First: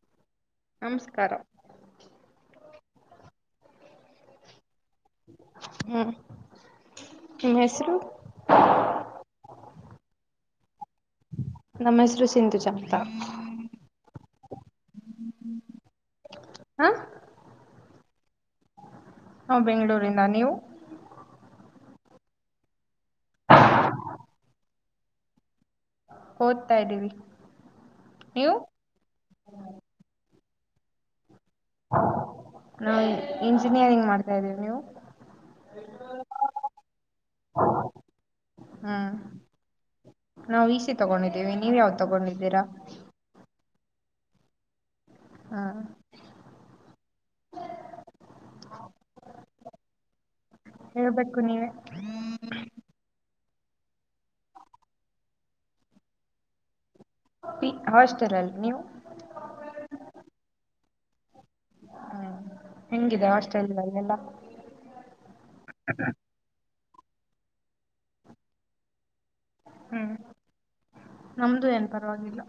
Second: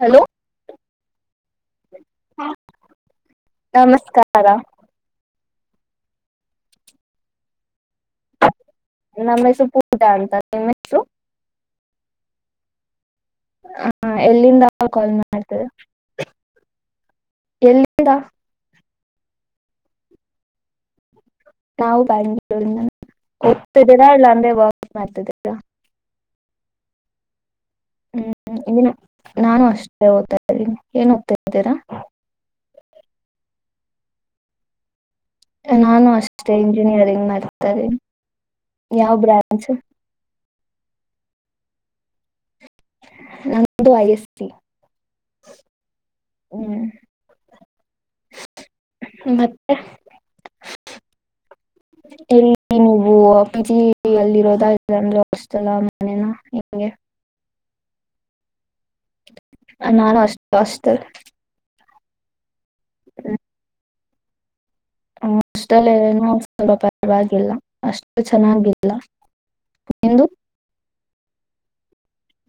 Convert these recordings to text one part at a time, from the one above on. Hello. ನಮಸ್ಕಾರ. ನಮಸ್ಕಾರ. ಹ್ಮ್ ನಿಮ್ಮ ಹೆಸರು [unintelligible] ನಮ್ಮ ಹೆಸರು ಪೂಜಾ ಅಂತದೆ ನಿಮ್ಮ ಹೆಸರು [unintelligible] ನಮ್ಮ ಹೆಸರು ಸಿಂಧುಜಾ ಅಂತ [unintelligible] ಹ ಎಲ್ಲಿಂದ ಕಾಲ್ ಮಾಡ್ತದೆ ಹಾ ಎಲ್ಲಿಂದ. ಹಾ ಬೆಂಗಳೂರಿಂದ ನೀವು. ನಾವು ಬೆಂಗಳೂರಿಂದ ಓದ್ತಿದ್ದೀರಾ ಅಲ್ಲ ಅಂದ್ರೆ ವರ್ಕ್ ಮಾಡ್ತಿದ್ದೀರಾ. ಓದ್ತಾ ಇದ್ದೀರಿ ಹ್ಮ್ ಇ ನಾನು ಅಷ್ಟೇ ಓ್ತಾ ಇದ್ದೀನಿ ಏನ್ ಓತ್ತಿದ್ದೀರಾ ನಾವು ಇಂಜಿನಿಯರಿಂಗ್ ಮಾಡ್ತಾ ಇದ್ದೀವಿ. ನೀವು, ನಾನು ಅಷ್ಟೇ ಇಂಜಿನಿಯರಿಂಗ್ ಮಾಡ್ತಾ ಇದೀನಿ. ಹ್ಮ್ ಯಾವ ಬ್ರಾಂಚ್, ನಾವು ಈಸಿ ತಗೊಂಡಿದ್ದೀವಿ ನೀವ್ ಯಾವ್ದ್ ತಗೊಂಡಿದ್ದೀರಾ. ನಮದ್ದು ಐಸ್ಸಿ ಹಾ, ಹ್ಮ್, ಮತ್ತೆ. ಹೇಳ್ಬೇಕು ನೀವೆ ಇಲ್ಲಿ ನೀವು ಪಿಜಿಲಿ ಇರೋದ ಇಲ್ಲ ಹಾಸ್ಟೆಲ್ ಹಾ ಮನೇನಾ, ಹಾಸ್ಟೆಲ್ ಅಲ್ಲಿ ನೀವು, ನಾನು ಅಷ್ಟ ಹಾಸ್ಟೆಲ್. ಹ್ಮ ಹೆಂಗಿದೆ ಹಾಷ್ಟೆಲ್ ಅಲೆಲ್ಲಾ, [unintelligible] ಹ ಹಾಸ್ಟೆಲ್ ಪರವಾಗಿಲ್ಲ ಅಷ್ಟು ಚೆನ್ನಾಗಿಲ್ಲ ಹ್ಮ್ ನಿಮದ್ದು. ನಮ್ದು ಏನ್ ಪರವಾಗಿಲ್ಲ.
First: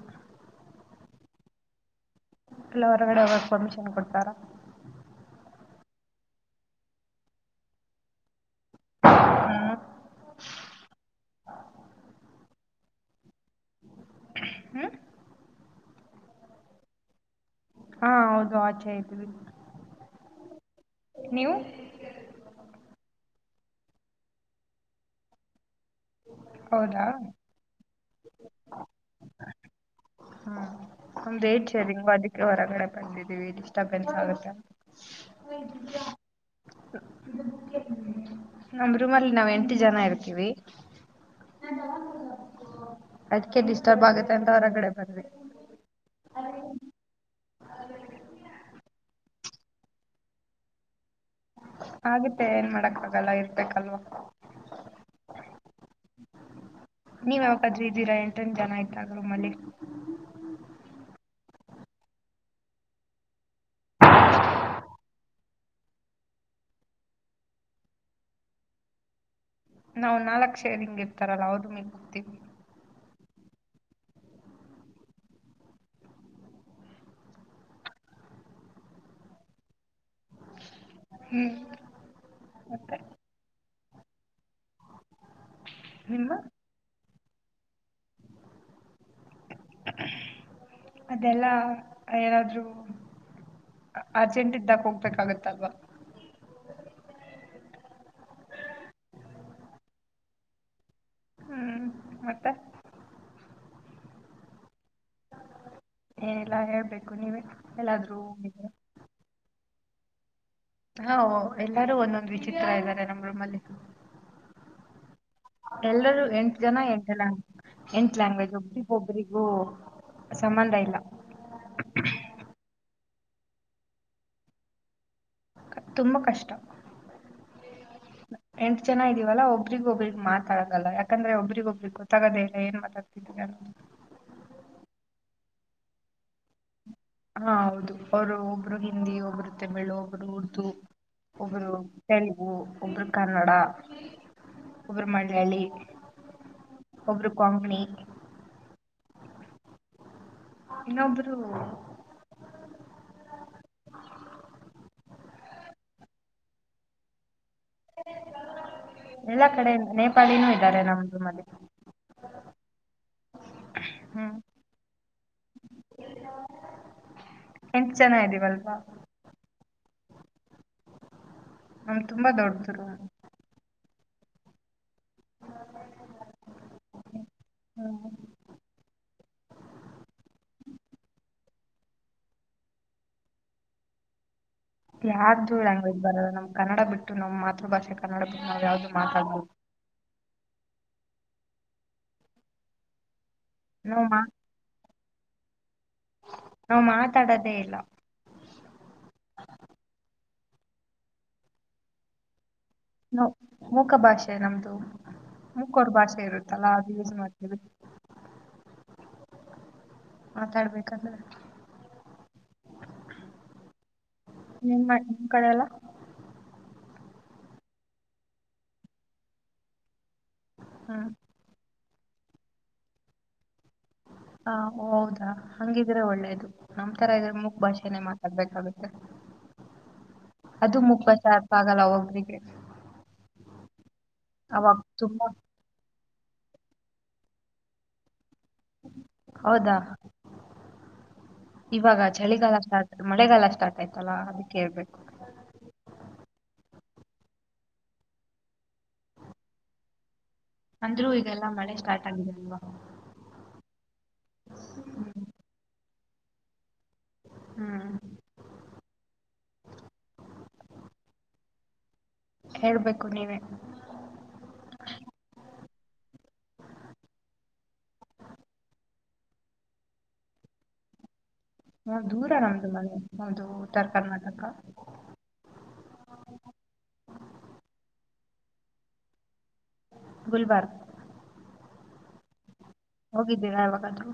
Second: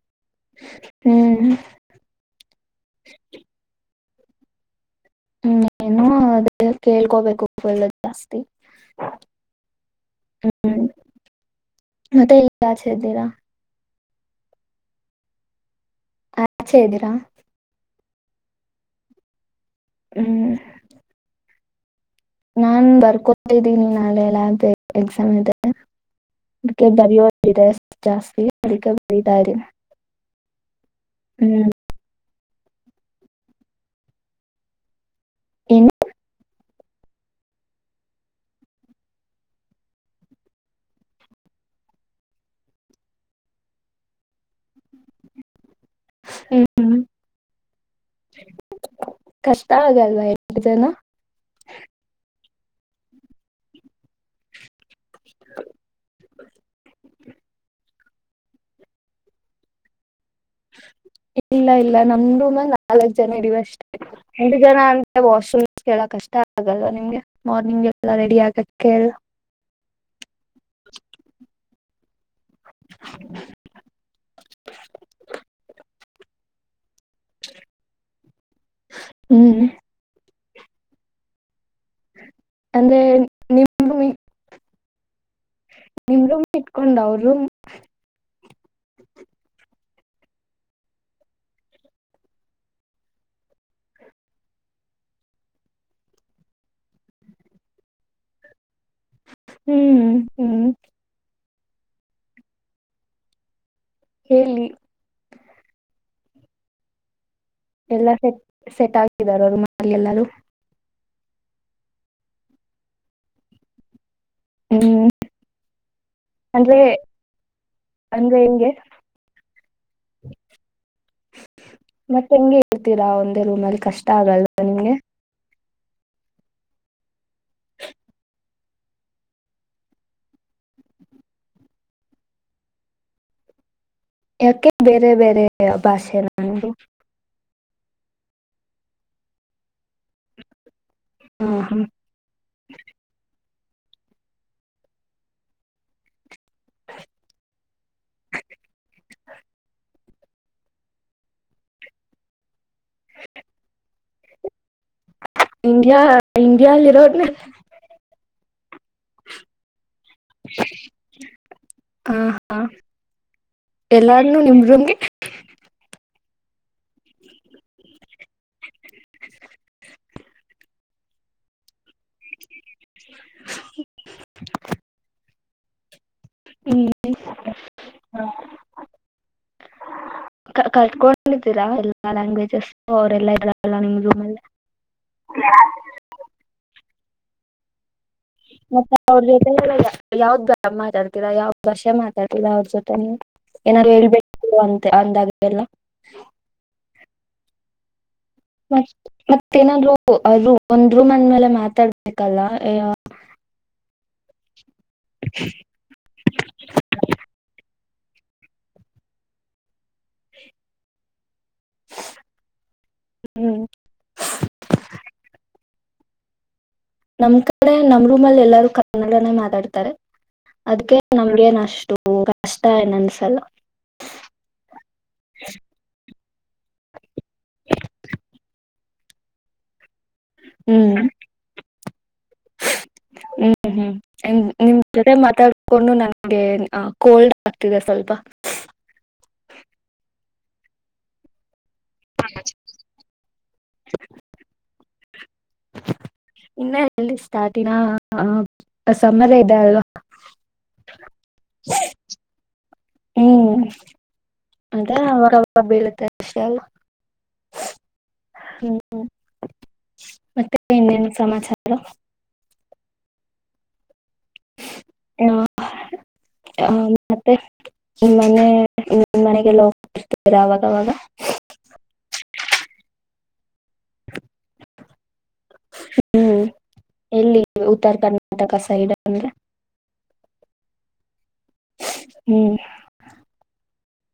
ಹ್ಮ್. ಎಲ್ಲ ಹೊರಗಡೆ ಹೋಗಕ ಪರ್ಮಿಷನ್ ಕೊಡತ್ರ್ ಹ್ಮ್ ಏನು ಅದೇ ಕೇಳ್ಕೋಬೇಕು ಫುಲ್ ಜಾಸ್ತಿ. ಹ್ಮ್ ಹ್ಮ್ ಮತ್ತೆ ಈಗ ಆಚೆ ಇದ್ದೀರಾ, ಹ್ಮ್ ಆ ಆಚೆ ಇದ್ದೀರಾ, ಹಾ ಹೌದು ಆಚೆ ಇದ್ವಿ. ಹ್ಮ್. ನೀವು, ನಾನ್ ಬರ್ಕೊತಿದ್ದೀನಿ ನಾಳೆ ಲ್ಯಾಬ್ದು ಎಕ್ಸಾಮ್ ಇದೆ ಅದ್ಕೆ ಹೌದಾ ಬರಿಹೋ ಇದೆ ಜಾಸ್ತಿ ಅದ್ಕೆ ಬರೀತಾ ಇಧಿನಿ. ಹಾ, ನಮ್ದು ಎಟ್ ಶೇರಿಂಗ್ ಅದಕ್ಕೆ ಹೊರಗಡೆ ಬಂದಿದ್ದೀವಿ ಡಿಸ್ಟರ್ಬೆನ್ಸ್ ಆಗುತ್ತೆ, ಏನ್, ನಮ ರೂಮ್ ಅಲ್ಲಿ ನಾವ್ ಎಂಟು ಜನ ಇರ್ತೀವಿ. [inaudible] ಅದ್ಕ್ಕೆ ಡಿಸ್ಟರ್ಬ್ ಆಗುತ್ತೆ ಅಂತ ಹೊರಗಡೆಬಂದ್ವಿ. ಹ್ಮ್ ಹ್ಮ್ ಕಷ್ಟ ಆಗಲ್ವಾ ಎಂಟ್ ಜನ. ಆಗತ್ತೆ ಏನ್ ಮಾಡಕ್ ಆಗಲ್ಲ ಇರ್ಬೇಕಲ್ವಾ, [inaudible] ನೀವ್ ಯಾವಕಾದ್ರ ಇದ್ದೀರಾ ಎಂಟಂದ ಜನ ಆಯ್ತ ರೂಮಲ್ಲಿ, ಇಲ್ಲ ಇಲ್ಲ ನಮ್ ರೂಮಲ್ಲಿ ನಾಲ್ಕಕ್ ಜನ ಇದೀವಿ ಅಷ್ಟೇ, ಎಂಟ್ ಒಂದು ಜನ ಅಂದ್ರೆ ವಾಶ್ರೂಮ್ ಗೆಲ್ಲ ಕಷ್ಟ ಆಗಲ್ಲ ನಿಮ್ಗೆ ಮಾರ್ನಿಂಗ್ ಎಲ್ಲ ರೆಡಿ ಆಗಕ್ಕೆ, ನಾವು ನಾಲ್ಕುೇ ಹಿಂಗ್ ಇರ್ತಾರಲ್ಲಾ ಅವರು ರೂಮ್ಗೆ ಹೋಗತೀವಿ. [inaudible] ಹ್ಮ್, ಹ್ಮ್, ಮತ್ತೆ ಅಂದ್ರೆ ನಿಮ್ಮ [unintelligible] ಇಟ್ಕೊಂಡು ಅವ್ರ್ ರೂಮ್ [unintelligible] ಅದೆಲ್ಲಾ ಯಾರ್ದ್ರು ಅರ್ಜೆಂಟ್ ಇದ್ದಾಗ ಹೋಗ್ಬೇಕಾಗತ್ತಲ್ವಾ [unintelligible] ಹ್ಮ್ ಹ್ಮ್ [unintelligible] ಹ್ಮ್ ಮತ್ತೆ ಹೇಳಿ ಏನಲ್ಲಾ ಹೇಳ್ಬೇಕು ನೀವೇ ಎಲ್ಲ ಎಲ್ಲಾದ್ರೂ ಸೆಟ್ ಹೋಗಿದ್ರ ಸೆಟ್ ಆಗಿದ್ದಾರೆ ಅವರು ಮ ಎಲ್ಲಾರೂ ಹಾ ಎಲ್ಲಾರೂ ಒಂದೊಂದ್ ವಿಚಿತ್ರ ಇದ್ದಾರೆ ನಮ್ಮ ರೂಮಲ್ಲಿ ಹ್ಮ್ ಎಲ್ಲರೂ ಎಂಟು ಜನ ಅಂದ್ರೆ ಎಂಟು ಲ್ಯಾಂಗ್ ಎಂಟು ಅಂದ್ರೆ ಲ್ಯಾಂಗ್ವೇಜ್ ಹೆಂಗೆ ಒಬರಿಗೊಬರಿಿಗೂ ಸಂಬಂಧ ಇಲ್ಲ ಮತ್ತೆ ಹೆಂಗೆ ಇರ್ತೀರಾ ಒಂದೇ ರೂಮ್ ಅಲ್ಲಿ ಕಷ್ಟ ಆಗಲ್ ನಿಮಗೆ ತುಂಬಾ ಕಷ್ಟ ಹ ಎಂಟ್ ಜನ ಇದವಲ್ಲ ಒಬರಿಗ್ ಒಬ್ಬ್ರಗ್ ಮಾತಾಡಾಗಲ್ಲ ಯಾಕಂದ್ರೆ ಒಬರಿಗ್ ಒಬ್ಬಿಗೆ ಗೊತ್ತಾಗದೇಲ್ಲ ಏನ್ ಮಾತಾತತಿ [inaudible] ಯಾಕೆ ಬೇರೆ ಬೇರೆ ಭಾಷೆಲ್ಲದು ಹಾ ಹೌದು ಅವರು ಒಬ್ರು ಹಿಂದಿ ಒಬ್ರು ತಮಿಳ್ ಒಬ್ರು ಉರ್ದು ಹಾ ಒಬ್ರು ಹಾ ತೆಲುಗು ಒಬ್ರು ಕನ್ನಡ ಒಬ್ಬರು ಮಳ್ಳಳ್ಳಿ ಒಬರು ಕೊಂಗಣಿ ಇನ್ನೊಬ್ರು ಇಂಡಿಯಾ ಇಂಡಿಯಲ್ಲಿರೋಡ್ ಎಲ್ಲಾ ಕಡೆಲ್ಲ ನೇಪಾಳಿನೂ ಇದ್ದಾರೆ ನಮ್ದೂ ಮಲ್ಲಿ ಎಲ್ಲಾರ್ನುೂ ನಿಮಮ್ಗೆ ಎಂಟು ಜನ ಇದ್ದೀವಲ್ವ ನಮ್ ತುಂಬಾ ದೊಡ್ಡದರು [unintelligible] ಹ್ಮ ಹ ಕಟ್ಕೊಂಡಿದ್ದೀರಾ ಎಲ್ಲಾ ಲ್ಯಾಂಗ್ವೇಜಸ್ ಅವರೆಲ್ಲಾ ಇದ್ರಾರಲ್ಲ ನಿಮ್ಮ ಯಾರ್ದುಲ್ಯಾಂಗ್ವೇಜ್ ಬರಲ್ಲ ನಮ್ ಕನ್ನಡ ಬಿಟ್ಟ ನಮ್ ಮಾತೃ ಭಾಷೆ ಮತ್ತೆ ಅವ್ರ ಜೊತೆ ಎಲ್ಲ ಯಾವ್ದ್ ಬ ಮಾತಾಡ್ತಿರಾ ಯಾವ್ದ್ ಭಾಷೆ ಮಾತಾಡ್ತಿರಾ ಅವ್ರ ಜೊತೆ ನೀ ಏನಾದ್ರು ನಾವ್ ಹೇಳ್ಬೇಕು ಹ ಅಂತೆ ಅಂದಾಗ ಎಲ್ಲ ನಾ್ ಮಾತಾಡೋದೇ ಇಲ್ಲ ಮತ್ ಮತ್ತೇನಾದ್ ಒಂದ್ ರೂಮ್ ಅಂದ್ಮೇಲೆ ಮಾತಾಡ್ಬೇಕಲ್ಲ ನ ಮುಖ ಭಾಷೆ ನಮ್ದು ಹ ಮುಕ್ಕೋರು ಭಾಷೆ ಇರುತ್ತಲ್ಲಾ ಅದು ಯೂಸ್ ಮಾಡ್ತೀನಿ ಮಾತಾಡ್ಬೇಕಂದ್ರ ಹ್ಮ್. ನಿಮ್ಮ್ ನಿಮ್ಮ್ ಕಡೆ ಎಲ್ಲ ನಮ್ ಕಡೆ ನಮ್ ರೂ್ಲ್ಲಿ ಎಲ್ಲಾರೂ ಕನ್ನಡನೇ ಮಾತಾಡ್ತಾರೆ ಅದ್ಕ್ಕೆ ಹ್ಮ್ ನಮ್ಗೇನ್ ಅಷ್ಟು ಕಷ್ಟ ಏನ್ನ್ಸಲ್ಲ ಹಾ ಹೌದಾ ಹಂಗಿದ್ರೆ ಒಳ್ಳೇದು ನಮ್ ತರ ಇದ್ರೆ ಮುಕ್ ಭಾಷೆನೇ ಮಾತಾಡ್ಬೇಕಾಗಬೇಕೆ [inaudible] ಅದು ಮುಪ್ಪ ಸಾರ್ಪ ಆಗಲ್ಲ ಒಬ್ರಿಗೆ. ಹ್ಮ್ ಹ್ಮ್ ನಿಮ್ ಅವಾಗ ನಿಮ್ಮ್ ಕಡೆ ತುಂಬಾ ಮಾತಾಡ್, ಗುಂಡು ನಂಗೆ ಆ ಕೋಲ್ಡ್ ಆಗ್ತಿದೆ ಸ್ವಲ್ಪ [unintelligible] ಹೌದಾ.. ಇವಾಗ ಚಳಿಗಾಲ ಸ್ಟಾರ್ಟ್ ಮಳೆಗಾಲ ಸ್ಟಾರ್ಟ್ ಆಯ್ತಲ್ಲಾ ಅದಕ್ಕೆ ಇರಬೇಕ ಇನ್ನ ಎಲ್ಲಿ ಸ್ಟಾರ್ಟ ಇಲ್ಲ ಸಮರ ಇದೆ ಅಲ್ವಾ? ಅಂದ್ರೂ ಈಗೆಲ್ಲಾ ಮಳೆ ಸ್ಟಾರ್ಟ್ ಆಗಿದೆಲ್ವಾ? ಹ್ಮ್ ಅದೆ ಅವಾಗ ಅವಾಗ್ ಬೀಳುತ್ತೆ ವಿಷಲ್. ಹ್ಮ್ ಹ್ಮ [inaudible] ಮತ್ತೆ ಇನ್ನೇನ ಸಮಾಚಾರ. [inaudible] ಹೇಳ್ಬೇಕು ನೀವೇ. ನಾ [unintelligible] ಹ ಮತ್ತೆ. ನಿಮ್ಮ್ ಮನೆ ನಿಮ್ಮ ಮನೆಗೆಲ್ಲ ಹೋಗತಾ ಇರತಿರಾ ಅವಾಗ ಅವಾಗ್ ಹಾ ದೂರ ನಂದು ಮನೆ ಅದು ಉತ್ತರ ಕರ್ನಾಟಕ. ಹ್ಮ್ ಎಲ್ಲಿ ಉತ್ತರ ಕರ್ನಾಟಕ ಸೈಡ್ ಅಂದ್ರೆ. ಗುಲ್ಬರ್ಗ್. [unintelligible] ಹ್ಮ್ ಹೋಗಿದ್ದೀರಾ ಯಾವಾಗಾದ್ರೂ.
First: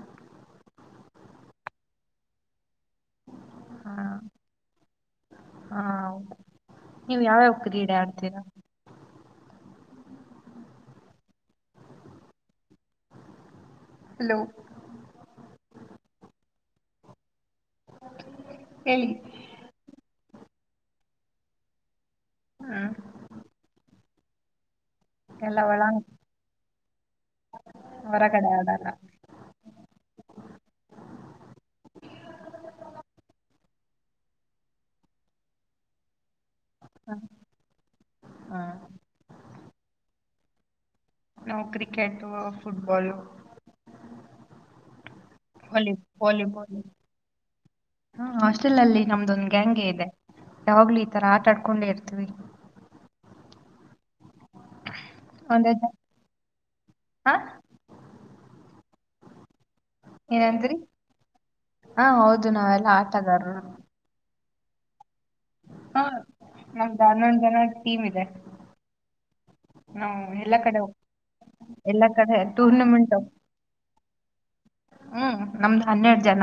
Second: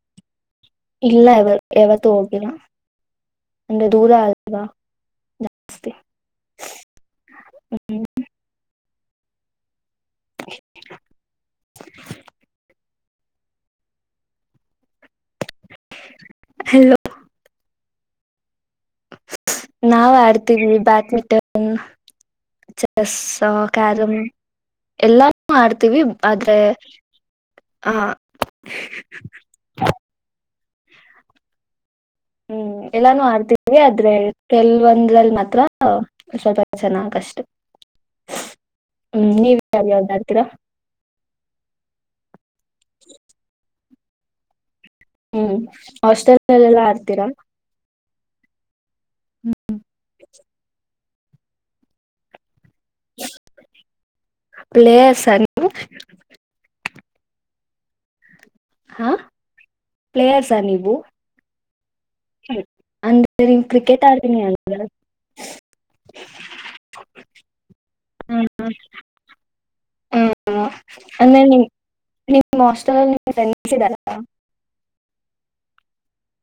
ಇಲ್ಲ ಯ ಯಾವತ್ತುೂ ಹೋಗಿಲ್ಲ ಅಂದ್ರೆ ಹಾ ದೂರ ಅಲ್ವಾ? ಹಾ ಜಾಸ್ತಿ ನೀವ ಯಾವ್ಯಾವ ಕ್ರೀಡೆ ಆಡ್ತೀರಾ? [inaudible] ಹಲೋ ಹಲೋ [unintelligible] ಏಯ್ಯ್ ನಾವ್ ಆಡ್ತಿದ್ವಿ ಬ್ಯಾಡ್ಮಿಂಟನ ಹ್ಮ್ ಚೆಸ್ ಕ್ಯಾರಮ್. ಎಲ್ಲನು ಎಲ್ಲ ಮಾಡ್ತೀವಿ ಒಳಾಂಗ ಆದ್ರೆ ಹ ಹೊರಗಡೆ ಆಡಲ್ಲ [unintelligible] ಹ್ಮ್ ಎಲ್ಲಾನು ಆಡ್ತೀವಿ ಆದ್ರೆ ಕೆಲ್ವೊಂದ್ರಲ್ಲಿ ಮಾತ್ರ ಸ್ವಲ್ ಹ್ಮ್. ಚೆನ್ನಾಗಷ್ಟ [unintelligible] ಹ್ಮ್. ಹ್ಮ ನೀವ ಯಾವುದ್ ಯಾವ್ದ್ ಆಡ್ತೀರಾ.. ನಾವು ಕ್ರಿಕೆಟ್ ಫುಟ್ಬಾಲು. ಹ್ಮ್ ಹಾಸ್ಟೆಲ್ ಅಲ್ಲಿ ಎಲ್ಲಾ ಆಡ್ತೀರಾ. ಹಾ ಹಾಸ್ಟೆಲ್ ಅಲ್ಲಿ ನಮ್ಮೂದೊಂದ್ ಗ್ಯಾಂಗ್ ಇದೆ ಯಾವಾಗ್ಲ ಈ ತರ ಆಟ ಆಡ್ಕೊಂಡೆ ಇರ್ತೀವಿ. [unintelligible] ಪ್ಲೇಸ್ ಅಲ್ಲಿ ಒಂದೇ [unintelligible] ಹಾ ಹಾ [inaudible] ಪ್ಲೇಯರ್ಸಾ ಏನಂದ್ರಿ ನೀವು. ಹಾ ಹೌದು ನಾವೆಲ್ಲಾ ಅಂದ್ರೆ ಆಟಗಾರರು. [unintelligible] ಹ ನಮದ ಹನ್ನೊಂದ್ ಜನ ಟೀಮ್ ಇದೆ. [unintelligible] ಹು ಎಲ್ಲ ಕಡೆ ಹೋಗ ಅಂದ್ರೆ ನಿಮ್ [inaudible] ಎಲ್ಲಾ ಕಡೆ ನಿಮ್ ಹಾಸ್ಟೆಲ್ ಟೂರ್ನಮೆಂಟ್ಹ ಅಲ್ಲಿ ನಿಮ್ ಹೋಗತಿನಿ ಫ್ರೆಂಡ್ಸ್ ಇದಾರಾ ಹ್ಮ್ ನಮ್ದ್ ಹನ್ನೆರಡ ಜನ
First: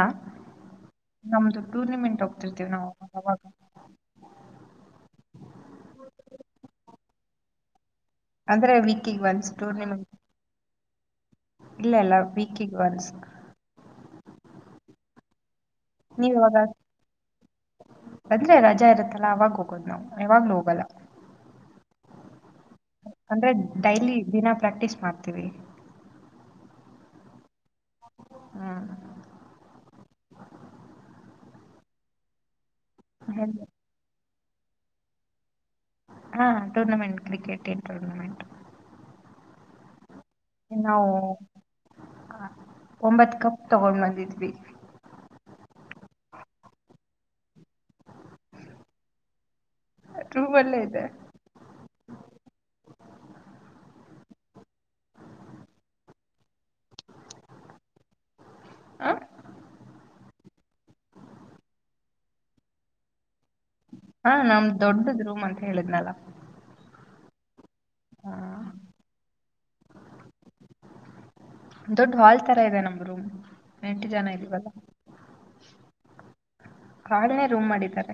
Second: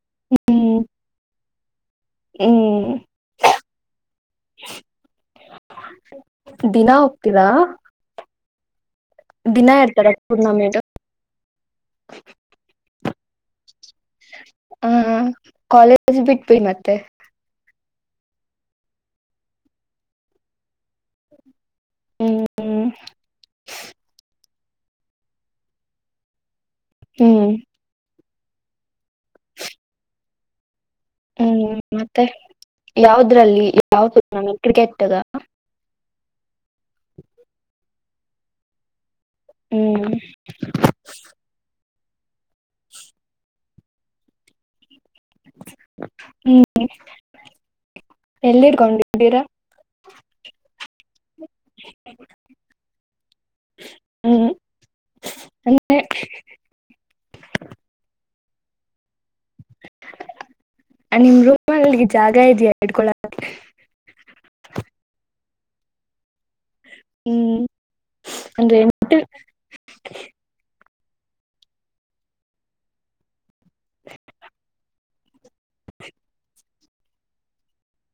ಹ್ಮ್ [unintelligible] ನಮ್ದು ಟೂರ್ನಮೆಂಟ್ ಹೋಗ್ತಿರ್ತೇವಿ ಹ್ಮ್ ಆವಾಗ. [unintelligible] ದಿನಾ ಹೋಗ್ತೀರಾ? ಅಂದ್ರೆ ವೀಕಿಗೆ ಒನ್ಸ್ ದಿನಾ ಟೂರ್ನಿಮೆಂಟ್ ಇರ್ತಾರ ಟೂರ್ನಮೆಂಟ್ [inaudible] ಇಲ್ಲ ಇಲ್ಲ ವೀಕಿಗೆ ಒನ್ಸ್. ಹ್ಮ್ಮ್ ಹ್ಮ್ಮ್ ಕಾಲೇಜ್ ನೀವ್ ಇವಾಗ ಬಿಟ್ಬ ಮತ್ತೆ. ಅಂದ್ರೆ ರಜಾ ಇರತ್ತಲ್ಲ ಅವಾಗ ಹೋಗೋದ್ ನಾವ್ ಯಾವಾಗ್ಲೂ ಹೋಗಲ್ಲ. ಹ್ಮ್ ಅಂದ್ರೆ ಡೈಲಿ ದಿನಾ ಪ್ರಾಕ್ಟೀಸ್ ಮಾಡ್ತೀವಿ. [inaudible] ಹೂ ಹಾ [inaudible] ಹೂ ಮತ್ತೆ ಯಾವದ್ರಲ್ಲಿ ಯಾವ ನಮ್ಮ ಕ್ರಿಕೆಟ ಅದ, [inaudible] [unintelligible] ಹಾ ಹಂತದ ಏನ್ ಕ್ರಿಕೆಟ್ ಏನ್ ಟೂರ್ನಮೆಂಟ್ [inaudible] ಹೂ [inaudible] ನಾವು ಒಂಬತ್ ಕಪ್ ತಗೊಂಡ್ ಬಂದಿದ್ವಿ. [inaudible] ಹೌದಾ [inaudible] ಎಲ್ಲಿರ್ಕೊಂಡ್ಡಿರಾ? ರೂಮಲ್ಲೇ ಇದೆ [inaudible] ಹು [inaudible] [unintelligible] ಆ [inaudible] [unintelligible] ನನ್ನ ರೋಮಲ್ಲಿ ಜಾಗ ಇದೆಯಾ ಇಡ್ಕೊಳ [inaudible] [unintelligible] [inaudible] [unintelligible] ಹಾ ನಮ್ದ್ ದೊಡ್ಡದ್ ರೂಮ್ ಅಂತ ಹೇಳಿದ್ನಲ್ಲ? [inaudible] ಹೂ ಹಾ [inaudible] ದೊಡ್ಡ ಹಾಲ್ ತರ ಇದೆ ನಮ್ಮ ರೂಮ್ [inaudible] ಎಂಟು ಜನ ಇದೀವಿ ಅಲ್ಲಾ? [inaudible] ಕಾಡಲೇ ರೂಮ್ ಮಾಡಿದ್ದಾರೆ.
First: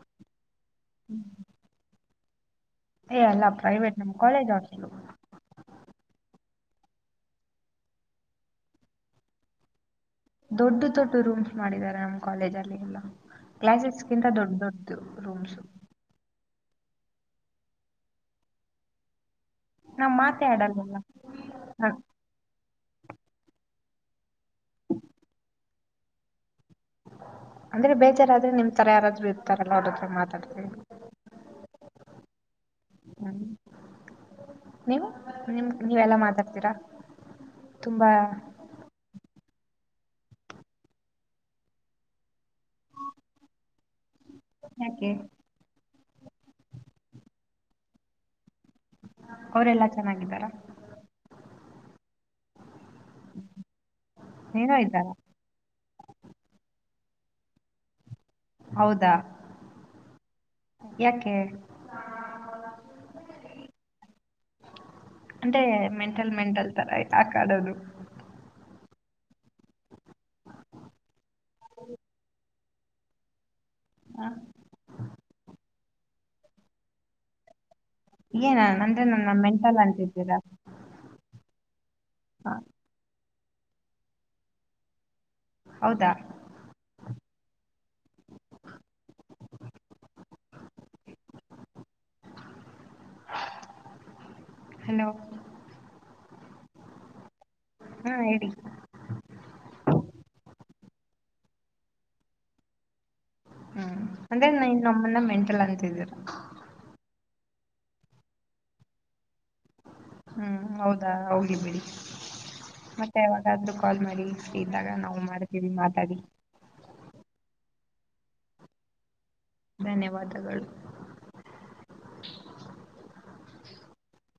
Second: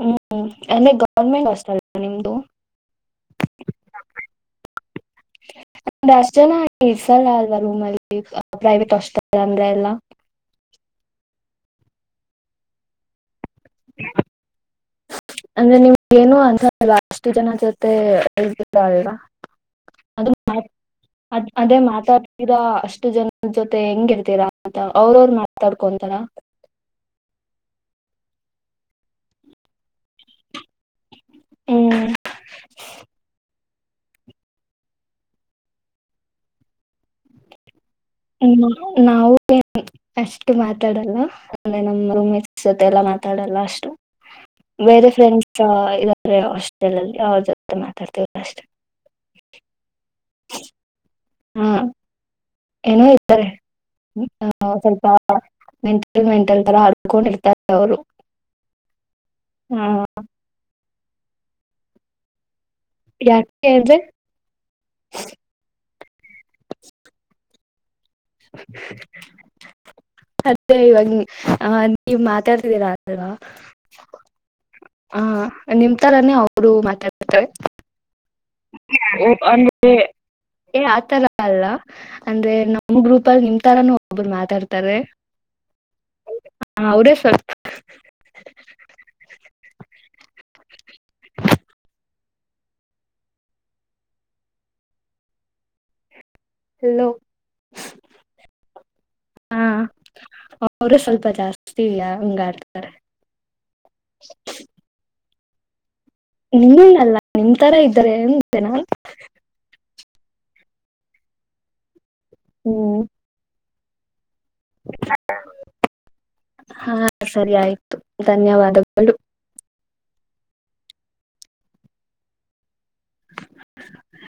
ಹೂ ಅಂದರೆ ಗೌರ್ಮೆಂಟ್ ಹಾಸ್ಪೆಲ್ ನಿಮ್ದು? [inaudible] [unintelligible] ಏ ಅಲ್ಲ ಪ್ರೈವೇಟ್ ನಮ್ಮ ಕಾಲೇಜ್ ಹಾಸ್ಟೆಲೂ [inaudible] ಅಷ್ಟ ಜನ ಇರಸಲ್ಲ ಅಲ್ವಾ ರೂಮ್ ಅಲ್ಲಿ ಪ್ರೈವೇಟ್ ಹಾಸ್ಪೆಟಲ್ ಅಂದ್ರೆ ಎಲ್ಲ? [inaudible] [unintelligible] ದೊಡ್ಡ ದೊಡ್ಡ ರೂಮ್ಸ್ ಮಾಡಿದ್ದಾರೆ ನಮ್ಮ ಕಾಲೇಜ್ ಅಲ್ಲಿ ಎಲ್ಲಾ [inaudible] ಕ್ಲಾಸಸ್ಗಿಂತ ದೊಡ್ಡ ದೊಡ್ಡ್ದ ರೂಮ್ಸ [inaudible] ಅಂದ್ರೆ ನಿಮ್ಗೆ ಏನು ಅನ್ಸೋಲ ಅಷ್ಟು ಜನ ಜೊತೆ ಇದೀರಿ ಅಲ್ವಾ? [inaudible] [unintelligible] ನಾವ್ ಅದು ಮಾತೇ ಆಡಲ್ವಲ್ಲ ಅದ ಅದೇ ನಾನ್- ಮಾತಾಡ್ [inaudible] [unintelligible] ಇದ ಅಷ್ಟು ಜನ ಜೊತೆ ಹೆಂಗಿರ್ತೀರಾ ಅಂತ ಅವ್ರ ಅವ್ರ ಮಾತಾಡ್ಕೊಂತಾರ? [inaudible] [unintelligible] ಅಂದ್ರೆ ಬೇಜಾರಾದ್ರೆ ನಿಮ್ಮ ತರಾ ಯಾರಾದ್ರು ಇರ್ತಾರಲ್ಲ ಅವ್ರತ್ರ ಮಾತಾಡ್ತವಿ. [inaudible] ಹ್ಮ್ ಹ [inaudible] ನೀವು ನಿಮ್ಮ ನೀವೆಲ್ಲಾ ಮಾತಾಡ್ತೀರಾ ತುಂಬಾ [inaudible] ಹೂ ನಾವು ಅಷ್ಟು ಮಾತಾಡಲ್ಲ? [inaudible] ಆಮೇಲೆ ನಮ್ಮ ರೋಮೆಟಸ ಜೊತೆ ಎಲ್ಲ ಮಾತಾಡಲ್ಲ ಅಷ್ಟು. [inaudible] ಬೇರೆ ಯಾಕೆ? ಫ್ರೆಂಡ್ಸ್ ಆ ಇದಾರೆ ಹಾಸ್ಟೆಲ್ ಅಲ್ಲಿ ಅವ್ರ ಜೊತೆ ಮಾತಾಡ್ತಿವಲ್ಲ ಅಷ್ಟೆ. [inaudible] ಅವರೆೆಲ್ಲಾ ಚೆನ್ನಾಗಿದ್ದಾರ? [inaudible] ಹೂ [inaudible] ಏನೋ ಇರ್ತಾರೆ ನೀನು ಸ್ವಲ್ಪ ಇದ್ದಾರಾ ಮೆಂಟಲ್ ಮೆಂಟಲ್ ತರ ಆಡ್ಕೊಂಡಿರ್ತಾರೆ. [inaudible] [unintelligible] ಅವರು [inaudible] ಹೌದಾ ಆ ಯಾಕೆ? [inaudible] ಯಾಕೆ ಅಂದ್ರೆ? [inaudible] ಅಂದರೇ ಮೆಂಟಲ್ ಮೆಂಟಲ್ ತರ ಯಾಕಾ ಆಡೋದು. [inaudible] [inaudible] ಮತ್ತೆ ಇವಾಗ ನೀ ನೀವ್ ಮಾತಾಡ್ತಿದ್ದೀರಾ ಅಲ್ವಾ? [inaudible] [unintelligible] ಆ [inaudible] ಆ ನಿಮ್ಮ ತರಾನೇ ಅವರು ಮಾತ್ತಾಡತಾರೆ. [inaudible] ಏನು ಅಂದರೆ ಓ ನನ್ನ ಮೆಂಟಲ್ ಅಂದರೆ ಅಂತಿದ್ದೀರಾ ಏ ಆತರ ಅಲ್ಲ ಅಂದ್ರೆ ಹಾಂ ಏನೋ [inaudible] ನಮ್ಮ ಗ್ರೂಪಲ್ಲಿ ನಿಮ್ಮ ತರಾನು ಒಬ್ಬರು ಮಾತಾಡ್ತಾರೆ. ಹೌದಾ. ಹ ಅವ್ರೇ. [unintelligible] ಹಲೋ. ಹಲೋ. ಹಾ ಹೇಳಿ. ಹಾ ಅವರೇ ಸ್ವಲ್ಪ ಜಾಸ್ತಿ ಇಲ್ಲ ಹಂಗಾ ಆಡ್ತಾರೆ. ಹ್ಮ್ ಅಂದ್ರೆ ನೀವ ನಮ್ಮನ್ನ ಮೆಂಟಲ್ ಅಂತಿದೀರ. ನಿಮ್ಮನ ಅಲ್ಲ ನಿಮ್ಮ ತರ ಇದ್ದರೆ ಅಂದೇ ನಾನ. ಹ್ಮ್ ಹೌದಾ ಹೋಗಲಿ ಬಿಡಿ ಹ್ಮ್ ಮತ್ತೆ ಯಾವಾಗಾದ್ರೂ ಕಾಲ್ ಮಾಡಿ. ಫ್ರೀ ಇದ್ದಾಗ ನಾವು ಮಾಡ್ತೀವಿ ಮಾತಾಡಿ. ಹಾ ಸರಿ ಆಯ್ತು ಧನ್ಯವಾದಗಳು. ಧನ್ಯವಾದಗಳು. [inaudible]